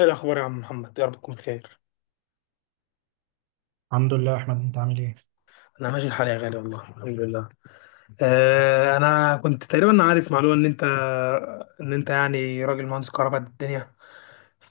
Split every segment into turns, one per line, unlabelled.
ايه الاخبار يا عم محمد، يا رب تكون بخير.
الحمد لله يا احمد، انت عامل ايه؟
انا ماشي الحال يا غالي، والله الحمد لله. انا كنت تقريبا عارف معلومه ان انت، ان انت يعني راجل مهندس كهرباء قد الدنيا.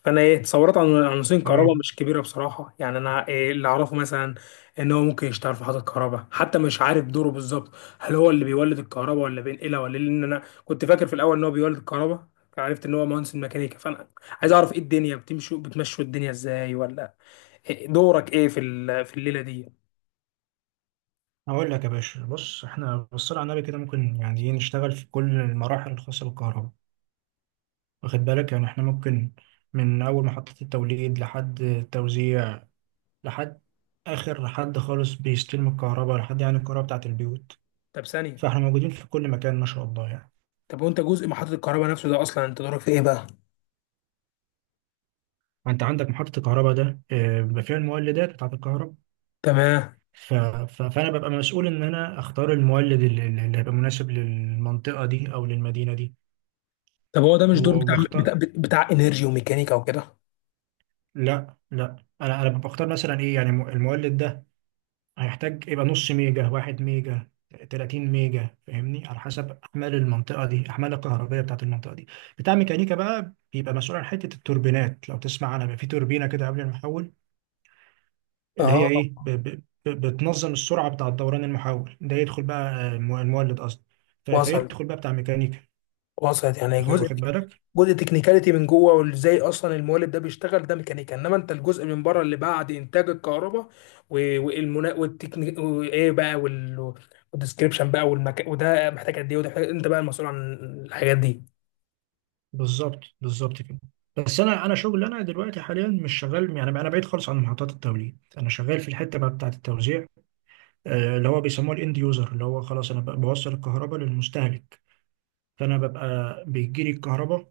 فانا ايه تصورات عن مهندسين كهرباء
حبيبي،
مش كبيره بصراحه، يعني انا إيه اللي اعرفه مثلا؟ ان هو ممكن يشتغل في محطه كهرباء، حتى مش عارف دوره بالظبط. هل هو اللي بيولد الكهرباء ولا بينقلها ولا إيه؟ لان انا كنت فاكر في الاول ان هو بيولد الكهرباء. عرفت ان هو مهندس ميكانيكا، فانا عايز اعرف ايه الدنيا، بتمشوا الدنيا ازاي، ولا إيه دورك ايه في في الليله دي؟
هقول لك يا باشا. بص، احنا بالصلاه على النبي كده ممكن ايه نشتغل في كل المراحل الخاصه بالكهرباء، واخد بالك؟ يعني احنا ممكن من اول محطه التوليد لحد التوزيع، لحد اخر حد خالص بيستلم الكهرباء، لحد يعني الكهرباء بتاعه البيوت.
طب ثانية.
فاحنا موجودين في كل مكان ما شاء الله يعني.
طب وانت جزء محطة الكهرباء نفسه ده، اصلا انت دورك في ايه بقى؟
انت عندك محطه الكهرباء ده آه، بيبقى فيها المولدات بتاعه الكهرباء.
تمام.
فانا ببقى مسؤول ان انا اختار المولد اللي هيبقى مناسب للمنطقه دي او للمدينه دي،
طب هو ده مش دور
وبختار.
بتاع انرجي وميكانيكا وكده؟
لا لا، انا بختار مثلا ايه، يعني المولد ده هيحتاج يبقى نص ميجا، واحد ميجا، 30 ميجا، فاهمني؟ على حسب احمال المنطقه دي، احمال الكهربائيه بتاعت المنطقه دي. بتاع ميكانيكا بقى بيبقى مسؤول عن حته التوربينات، لو تسمع عنها بيبقى في توربينه كده قبل المحول، اللي هي
اه.
ايه ب ب ب بتنظم السرعه بتاع دوران المحول ده، يدخل بقى آه، المولد قصدي.
وصل،
فيدخل بقى بتاع ميكانيكا.
وصلت يعني
واخد
جزء،
واخد بالك؟
جزء تكنيكاليتي من جوه، وازاي اصلا المولد ده بيشتغل، ده ميكانيكا. انما انت الجزء من بره اللي بعد انتاج الكهرباء، والمنا والتكنيك وايه بقى والديسكريبشن بقى والمكان، وده محتاج قد ايه، وده محتاج، انت بقى المسؤول عن الحاجات دي.
بالظبط بالظبط كده. بس انا، شغل انا دلوقتي حاليا مش شغال، يعني انا بعيد خالص عن محطات التوليد. انا شغال في الحته بقى بتاعه التوزيع، آه، اللي هو بيسموه الاند يوزر، اللي هو خلاص انا بقى بوصل الكهرباء للمستهلك. فانا ببقى بيجي لي الكهرباء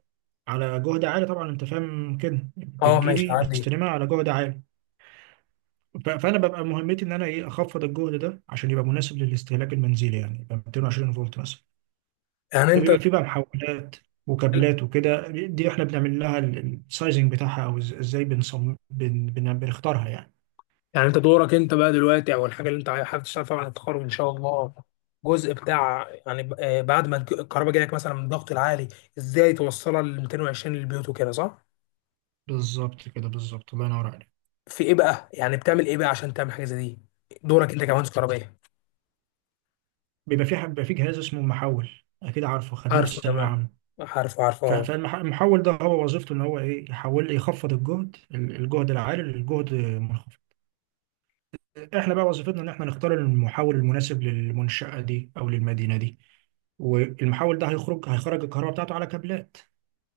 على جهد عالي طبعا، انت فاهم كده،
اه
بتجي
ماشي
لي
عادي.
بستلمها على جهد عالي. فانا ببقى مهمتي ان انا ايه اخفض الجهد ده عشان يبقى مناسب للاستهلاك المنزلي، يعني يبقى 220 فولت مثلا.
يعني انت
فبيبقى في بقى محولات وكابلات وكده، دي احنا بنعمل لها السايزنج بتاعها، او ازاي بنصمم بن بن بنختارها يعني.
يعني انت دورك انت بقى دلوقتي، او الحاجه اللي انت حابب تشتغل فيها بعد التخرج ان شاء الله، جزء بتاع يعني بعد ما الكهرباء جايلك مثلا من الضغط العالي، ازاي توصلها ل 220 للبيوت وكده، صح؟
بالظبط كده، بالظبط، الله ينور عليك.
في ايه بقى؟ يعني بتعمل ايه بقى عشان تعمل حاجه زي دي؟ دورك انت كمهندس كهربائي.
بيبقى في بيبقى في جهاز اسمه محول، اكيد عارفه، خدناه في
عارفه
ثانويه
تمام.
عامه.
عارفه اه.
فالمحول ده هو وظيفته ان هو ايه يحول، يخفض الجهد الجهد العالي للجهد المنخفض. احنا بقى وظيفتنا ان احنا نختار المحول المناسب للمنشأة دي او للمدينة دي، والمحول ده هيخرج الكهرباء بتاعته على كابلات.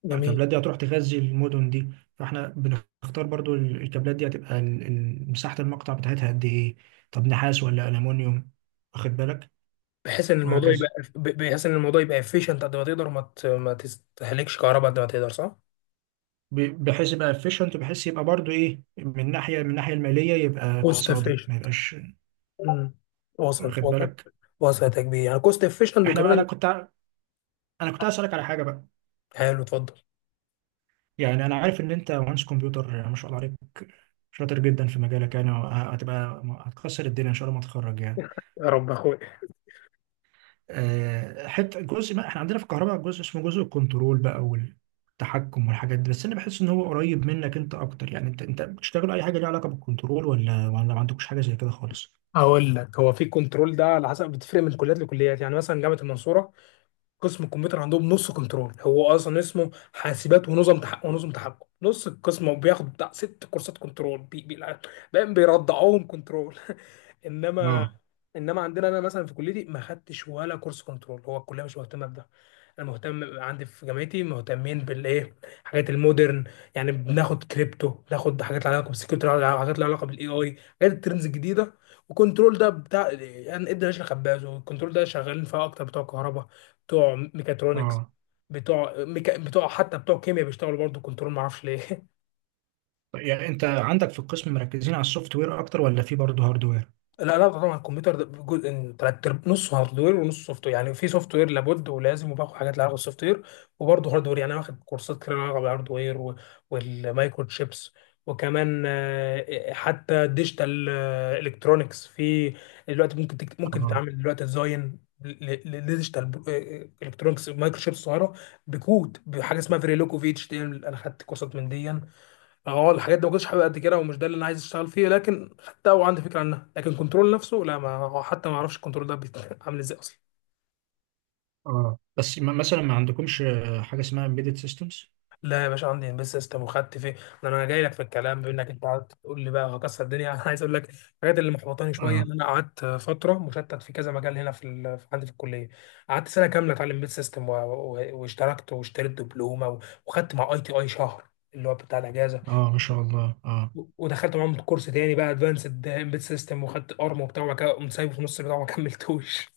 جميل.
الكابلات دي هتروح تغذي المدن دي، فاحنا بنختار برضو الكابلات دي هتبقى مساحة المقطع بتاعتها قد ايه، طب نحاس ولا ألمونيوم، واخد بالك،
بحيث ان الموضوع
وهكذا.
يبقى، بحيث ان الموضوع يبقى افيشنت قد ما تقدر، ما ما تستهلكش كهرباء قد ما تقدر، صح؟
بحيث يبقى efficient، بحيث يبقى برضو ايه من ناحية، من ناحية المالية يبقى
كوست
اقتصادي، ما
افيشنت.
يبقاش.
وصلت،
واخد
وصلت،
بالك؟
وصلت يا كبير، يعني كوست افيشنت
احنا بقى، انا
وكمان.
كنت انا كنت هسألك على حاجة بقى.
حلو، اتفضل.
يعني انا عارف ان انت مهندس كمبيوتر، يعني ما شاء الله عليك، شاطر جدا في مجالك، يعني هتبقى هتكسر الدنيا ان شاء الله ما تخرج يعني.
يا رب اخويا.
آه، حته جزء ما احنا عندنا في الكهرباء جزء اسمه جزء الكنترول بقى والتحكم والحاجات دي، بس انا بحس ان هو قريب منك انت اكتر، يعني انت بتشتغل اي حاجه ليها علاقه بالكنترول، ولا ما عندكش حاجه زي كده خالص؟
هقول لك، هو في كنترول ده على حسب، بتفرق من كليات لكليات، يعني مثلا جامعه المنصوره قسم الكمبيوتر عندهم نص كنترول، هو اصلا اسمه حاسبات ونظم تحكم، ونظم تحكم نص القسم، وبياخد بتاع 6 كورسات كنترول، بي بقى بيرضعوهم كنترول. انما،
اه.
عندنا انا مثلا في كليتي ما خدتش ولا كورس كنترول، هو الكليه مش مهتمه بده. انا مهتم، عندي في جامعتي مهتمين بالايه، حاجات المودرن. يعني بناخد كريبتو، بناخد حاجات لها علاقه بالسكيورتي، حاجات لها علاقه بالاي اي، حاجات الترندز الجديده. وكنترول ده بتاع يعني ادي راشد خباز، والكنترول ده شغالين فيها اكتر بتوع كهرباء، بتوع ميكاترونكس،
اه.
بتوع حتى بتوع كيمياء بيشتغلوا برضه كنترول، ما اعرفش ليه
طيب، يعني انت عندك في القسم مركزين على السوفت وير اكتر، ولا في برضه هاردوير؟
لا لا طبعا الكمبيوتر ده جزء نصه هارد وير ونص سوفت وير، يعني في سوفت وير لابد ولازم، وباخد حاجات لها علاقه بالسوفت وير، وبرضه هارد وير. يعني أنا واخد كورسات كتير لها علاقه بالهارد وير، والمايكرو تشيبس، وكمان حتى ديجيتال الكترونكس. في دلوقتي ممكن ممكن
اه.
تعمل دلوقتي ديزاين لديجيتال الكترونكس مايكرو تشيبس صغيره، بكود بحاجه اسمها فيريلوكو في اتش تي ام، انا خدت كورسات من دي. اه الحاجات دي ما كنتش حابب قد كده، ومش ده اللي انا عايز اشتغل فيه، لكن حتى هو عندي فكره عنها. لكن كنترول نفسه لا، ما هو حتى ما اعرفش الكنترول ده عامل ازاي اصلا.
اه. بس مثلا ما عندكمش آه، حاجه اسمها امبيدد سيستمز؟
لا يا باشا، عندي امبيد سيستم وخدت فيه. ده انا جاي لك في الكلام، بما انك انت قعدت تقول لي بقى هكسر الدنيا انا عايز اقول لك الحاجات اللي محبطاني شويه،
اه.
ان انا قعدت فتره مشتت في كذا مجال هنا في عندي في الكليه. قعدت سنه كامله اتعلم امبيد سيستم واشتركت، واشتريت دبلومه وخدت مع اي تي اي شهر، اللي هو بتاع الاجازه.
اه ما شاء الله. اه
ودخلت معاهم كورس تاني بقى ادفانسد امبيد سيستم، وخدت ارم وبتاع، وبعد كده قمت سايبه في نص البتاع وما كملتوش.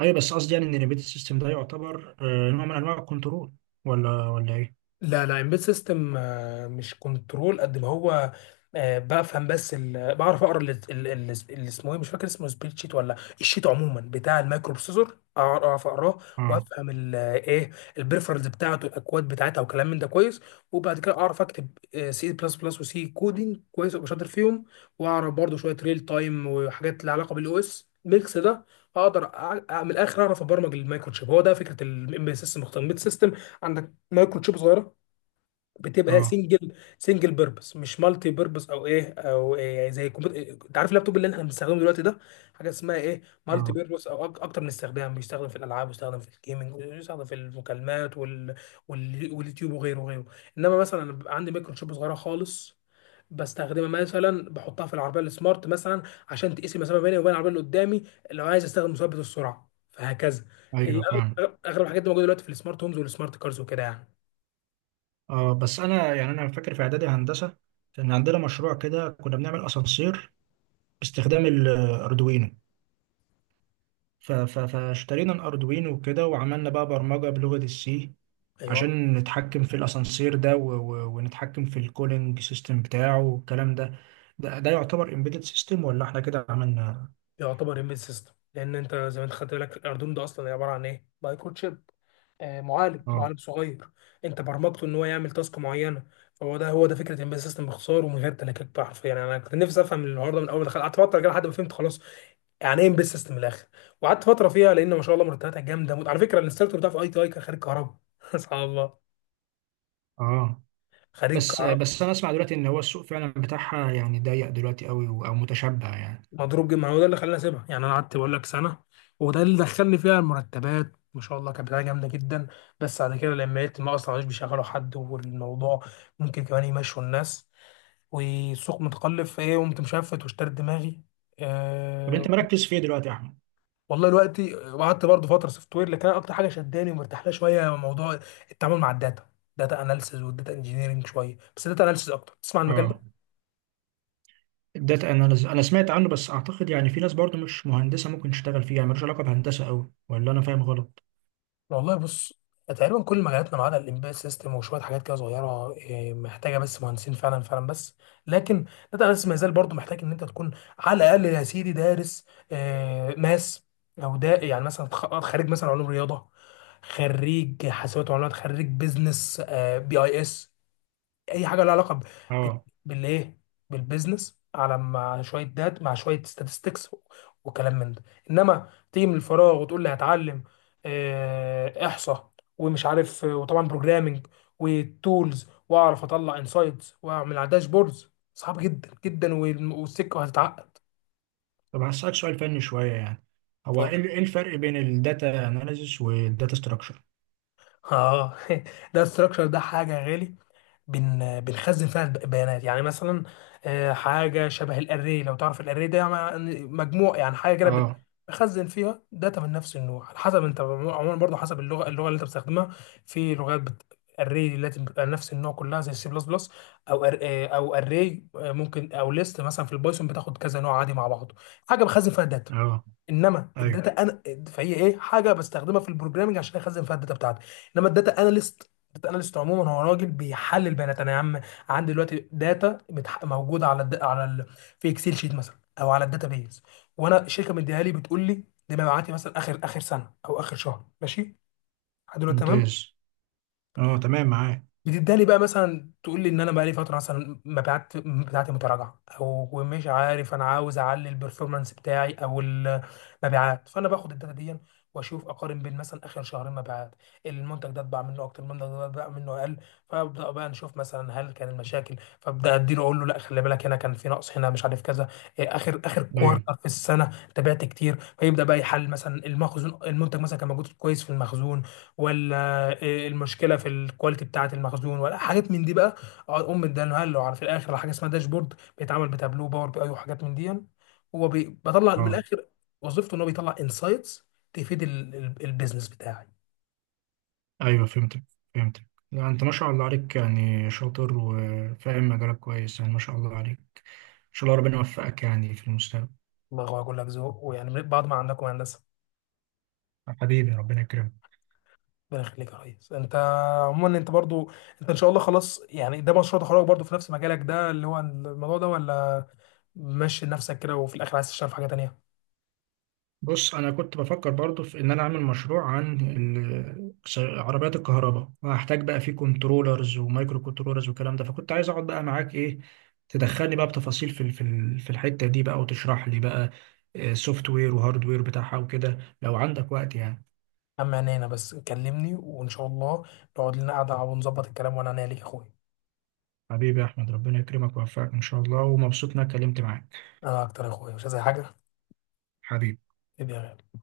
ايوه، بس قصدي يعني ان الامبيدد سيستم ده يعتبر آه، نوع من انواع الكنترول، ولا ايه؟
لا لا امبيد سيستم مش كنترول قد ما هو، بفهم بس بعرف اقرا اللي اسمه ايه، مش فاكر اسمه، سبريد شيت ولا الشيت عموما بتاع المايكرو بروسيسور، اعرف اقراه
اه.
وافهم ايه البريفرنس بتاعته الاكواد بتاعتها وكلام من ده كويس. وبعد كده اعرف اكتب سي بلس بلس وسي كودينج كويس، ابقى شاطر فيهم. واعرف برضه شويه ريل تايم وحاجات لها علاقه بالاو اس ميكس ده، اقدر من الاخر اعرف ابرمج المايكرو تشيب. هو ده فكره الامبيد سيستم. امبيد سيستم عندك مايكرو تشيب صغيره، بتبقى
اه.
سنجل، سنجل بيربس مش مالتي بيربس او ايه او إيه، زي الكمبيوتر انت عارف اللابتوب اللي احنا بنستخدمه دلوقتي ده، حاجه اسمها ايه مالتي
اه.
بيربس، او اكتر من استخدام، بيستخدم في الالعاب، بيستخدم في الجيمنج، بيستخدم في المكالمات واليوتيوب وغيره وغيره. انما مثلا أنا بيبقى عندي ميكروشوب صغيره خالص، بستخدمها مثلا، بحطها في العربيه السمارت مثلا عشان تقيس المسافه بيني وبين العربيه اللي قدامي، لو عايز استخدم مثبت السرعه، فهكذا. هي
ايوه فاهم.
أغلب الحاجات دي موجوده دلوقتي في السمارت هومز والسمارت كارز وكده يعني.
اه بس انا يعني انا فاكر في اعدادي هندسه كان عندنا مشروع كده، كنا بنعمل اسانسير باستخدام الاردوينو. فاشترينا الاردوينو وكده، وعملنا بقى برمجه بلغه السي
ايوه
عشان نتحكم في الاسانسير ده، ونتحكم في الكولينج سيستم بتاعه والكلام ده. ده يعتبر امبيدد سيستم، ولا احنا كده عملنا؟
يعتبر امبيد سيستم، لان انت زي ما انت خدت بالك الاردوينو ده اصلا عباره عن ايه، مايكرو تشيب، آه معالج
اه.
معالج صغير، انت برمجته ان هو يعمل تاسك معينه. فهو ده فكره امبيد سيستم باختصار ومن غير تلكيك بقى حرفيا. يعني انا كنت نفسي افهم الحوار ده من اول ما دخلت، قعدت فتره كده لحد ما فهمت خلاص يعني ايه امبيد سيستم من الاخر. وقعدت فتره فيها لان ما شاء الله مرتباتها جامده موت. على فكره الانستراكتور بتاع في اي تي اي كان خريج كهرباء سبحان الله.
اه.
خريج
بس
كهرباء
انا اسمع دلوقتي ان هو السوق فعلا بتاعها يعني ضيق دلوقتي قوي، او متشبع يعني.
مضروب جدا، ما هو ده اللي خلاني اسيبها، يعني انا قعدت بقول لك سنه. وده اللي دخلني فيها المرتبات ما شاء الله كانت بتاعه جامده جدا. بس بعد كده لما لقيت ما اصلا مش بيشغلوا حد، والموضوع ممكن كمان يمشوا الناس، والسوق متقلب، فايه قمت مشفت واشتريت دماغي.
طب انت
أه.
مركز في ايه دلوقتي يا احمد؟
والله الوقت، وقعدت برضه فتره سوفت وير، لكن انا اكتر حاجه شداني ومرتاح لها شويه هو موضوع التعامل مع الداتا. داتا اناليسز والداتا انجينيرنج شويه، بس داتا اناليسز اكتر، تسمع عن المجال
اه
ده.
الداتا اناليز انا سمعت عنه، بس اعتقد يعني في ناس برضو مش مهندسه ممكن تشتغل فيه، يعني ملوش علاقه بهندسه قوي، ولا انا فاهم غلط؟
والله بص، تقريبا كل مجالاتنا ما عدا الامبيد سيستم وشويه حاجات كده صغيره، محتاجه بس مهندسين فعلا، فعلا بس. لكن داتا اناليسيس ما يزال برضه محتاج ان انت تكون على الاقل يا سيدي دارس، ماس، او ده يعني مثلا خريج مثلا علوم رياضه، خريج حاسبات ومعلومات، خريج بيزنس، بي اي اس، اي حاجه لها علاقه ب-
اه.
بالايه، بالبيزنس، على مع شويه دات، مع شويه statistics، وكلام من ده. انما تيجي من الفراغ وتقول لي هتعلم احصاء ومش عارف وطبعا بروجرامنج وتولز، واعرف اطلع انسايتس واعمل على داشبوردز، صعب جدا جدا والسكه هتتعقد.
طب هسالك سؤال فني شويه يعني، هو ايه
اتفضل.
إيه الفرق بين الداتا اناليزس والداتا ستراكشر؟
اه ده الستراكشر ده حاجه يا غالي، بنخزن فيها البيانات. يعني مثلا حاجه شبه الاري، لو تعرف الاري ده يعني مجموع، يعني حاجه كده
اه.
بخزن فيها داتا من نفس النوع، على حسب انت عموما برضه حسب اللغه اللي انت بتستخدمها. في لغات الري التي بتبقى نفس النوع كلها زي السي بلس بلس، او أر... آه، او اري ممكن، او ليست مثلا في البايثون بتاخد كذا نوع عادي مع بعضه، حاجه بخزن فيها داتا.
اه.
انما
ايوه.
الداتا انا، فهي ايه حاجه بستخدمها في البروجرامنج عشان اخزن فيها الداتا بتاعتي. انما الداتا اناليست، الداتا اناليست عموما هو راجل بيحلل بيانات. انا يا عم عندي دلوقتي داتا موجوده على في اكسل شيت مثلا، او على الداتا بيز. وانا الشركه مديها لي، بتقول لي دي مبيعاتي مثلا اخر، سنه او اخر شهر، ماشي لحد دلوقتي، تمام.
ممتاز. اه تمام معاك.
بتداني بقى مثلا تقول لي ان انا بقى لي فتره مثلا مبيعات بتاعتي متراجعه، او مش عارف انا عاوز اعلي البرفورمانس بتاعي او المبيعات، فانا باخد الداتا دي واشوف، اقارن بين مثلا اخر شهرين مبيعات، المنتج ده اتباع منه اكتر، المنتج ده اتباع منه اقل. فابدا بقى نشوف مثلا هل كان المشاكل، فابدا اديله اقول له لا خلي بالك هنا كان في نقص، هنا مش عارف كذا، اخر،
ايوه.
كوارتر في السنه تبعت كتير، فيبدا بقى يحل مثلا المخزون، المنتج مثلا كان موجود كويس في المخزون ولا إيه المشكله في الكواليتي بتاعه المخزون، ولا حاجات من دي بقى. اقعد ام اداله له على في الاخر على حاجه اسمها داشبورد، بيتعمل بتابلو باور بي اي وحاجات من دي، هو بطلع من
اه.
الاخر وظيفته ان هو بيطلع انسايتس تفيد البيزنس بتاعي.
ايوه فهمتك لا انت ما شاء الله عليك، يعني شاطر وفاهم مجالك كويس، يعني ما شاء الله عليك. ان شاء الله ربنا يوفقك يعني في المستقبل.
الله هو يقول لك ذوق، ويعني من بعض ما عندكم يا هندسه.
حبيبي، ربنا يكرمك.
ربنا يخليك يا ريس. انت عموما انت برضو، انت ان شاء الله خلاص، يعني ده مشروع تخرجك برضو في نفس مجالك ده اللي هو الموضوع ده، ولا ماشي نفسك كده وفي الاخر عايز تشتغل في حاجه تانيه؟
بص انا كنت بفكر برضو في ان انا اعمل مشروع عن عربيات الكهرباء، وهحتاج بقى فيه كنترولرز ومايكرو كنترولرز والكلام ده، فكنت عايز اقعد بقى معاك ايه، تدخلني بقى بتفاصيل في في الحتة دي بقى، وتشرح لي بقى سوفت وير وهارد وير بتاعها وكده لو عندك وقت يعني.
اما انا بس كلمني وان شاء الله نقعد لنا قعده ونظبط الكلام، وانا، ليك يا اخويا.
حبيبي يا احمد، ربنا يكرمك ويوفقك ان شاء الله، ومبسوط اني اتكلمت معاك.
انا اكتر يا اخويا، مش عايز أي حاجه.
حبيبي.
إيدي يا غالي.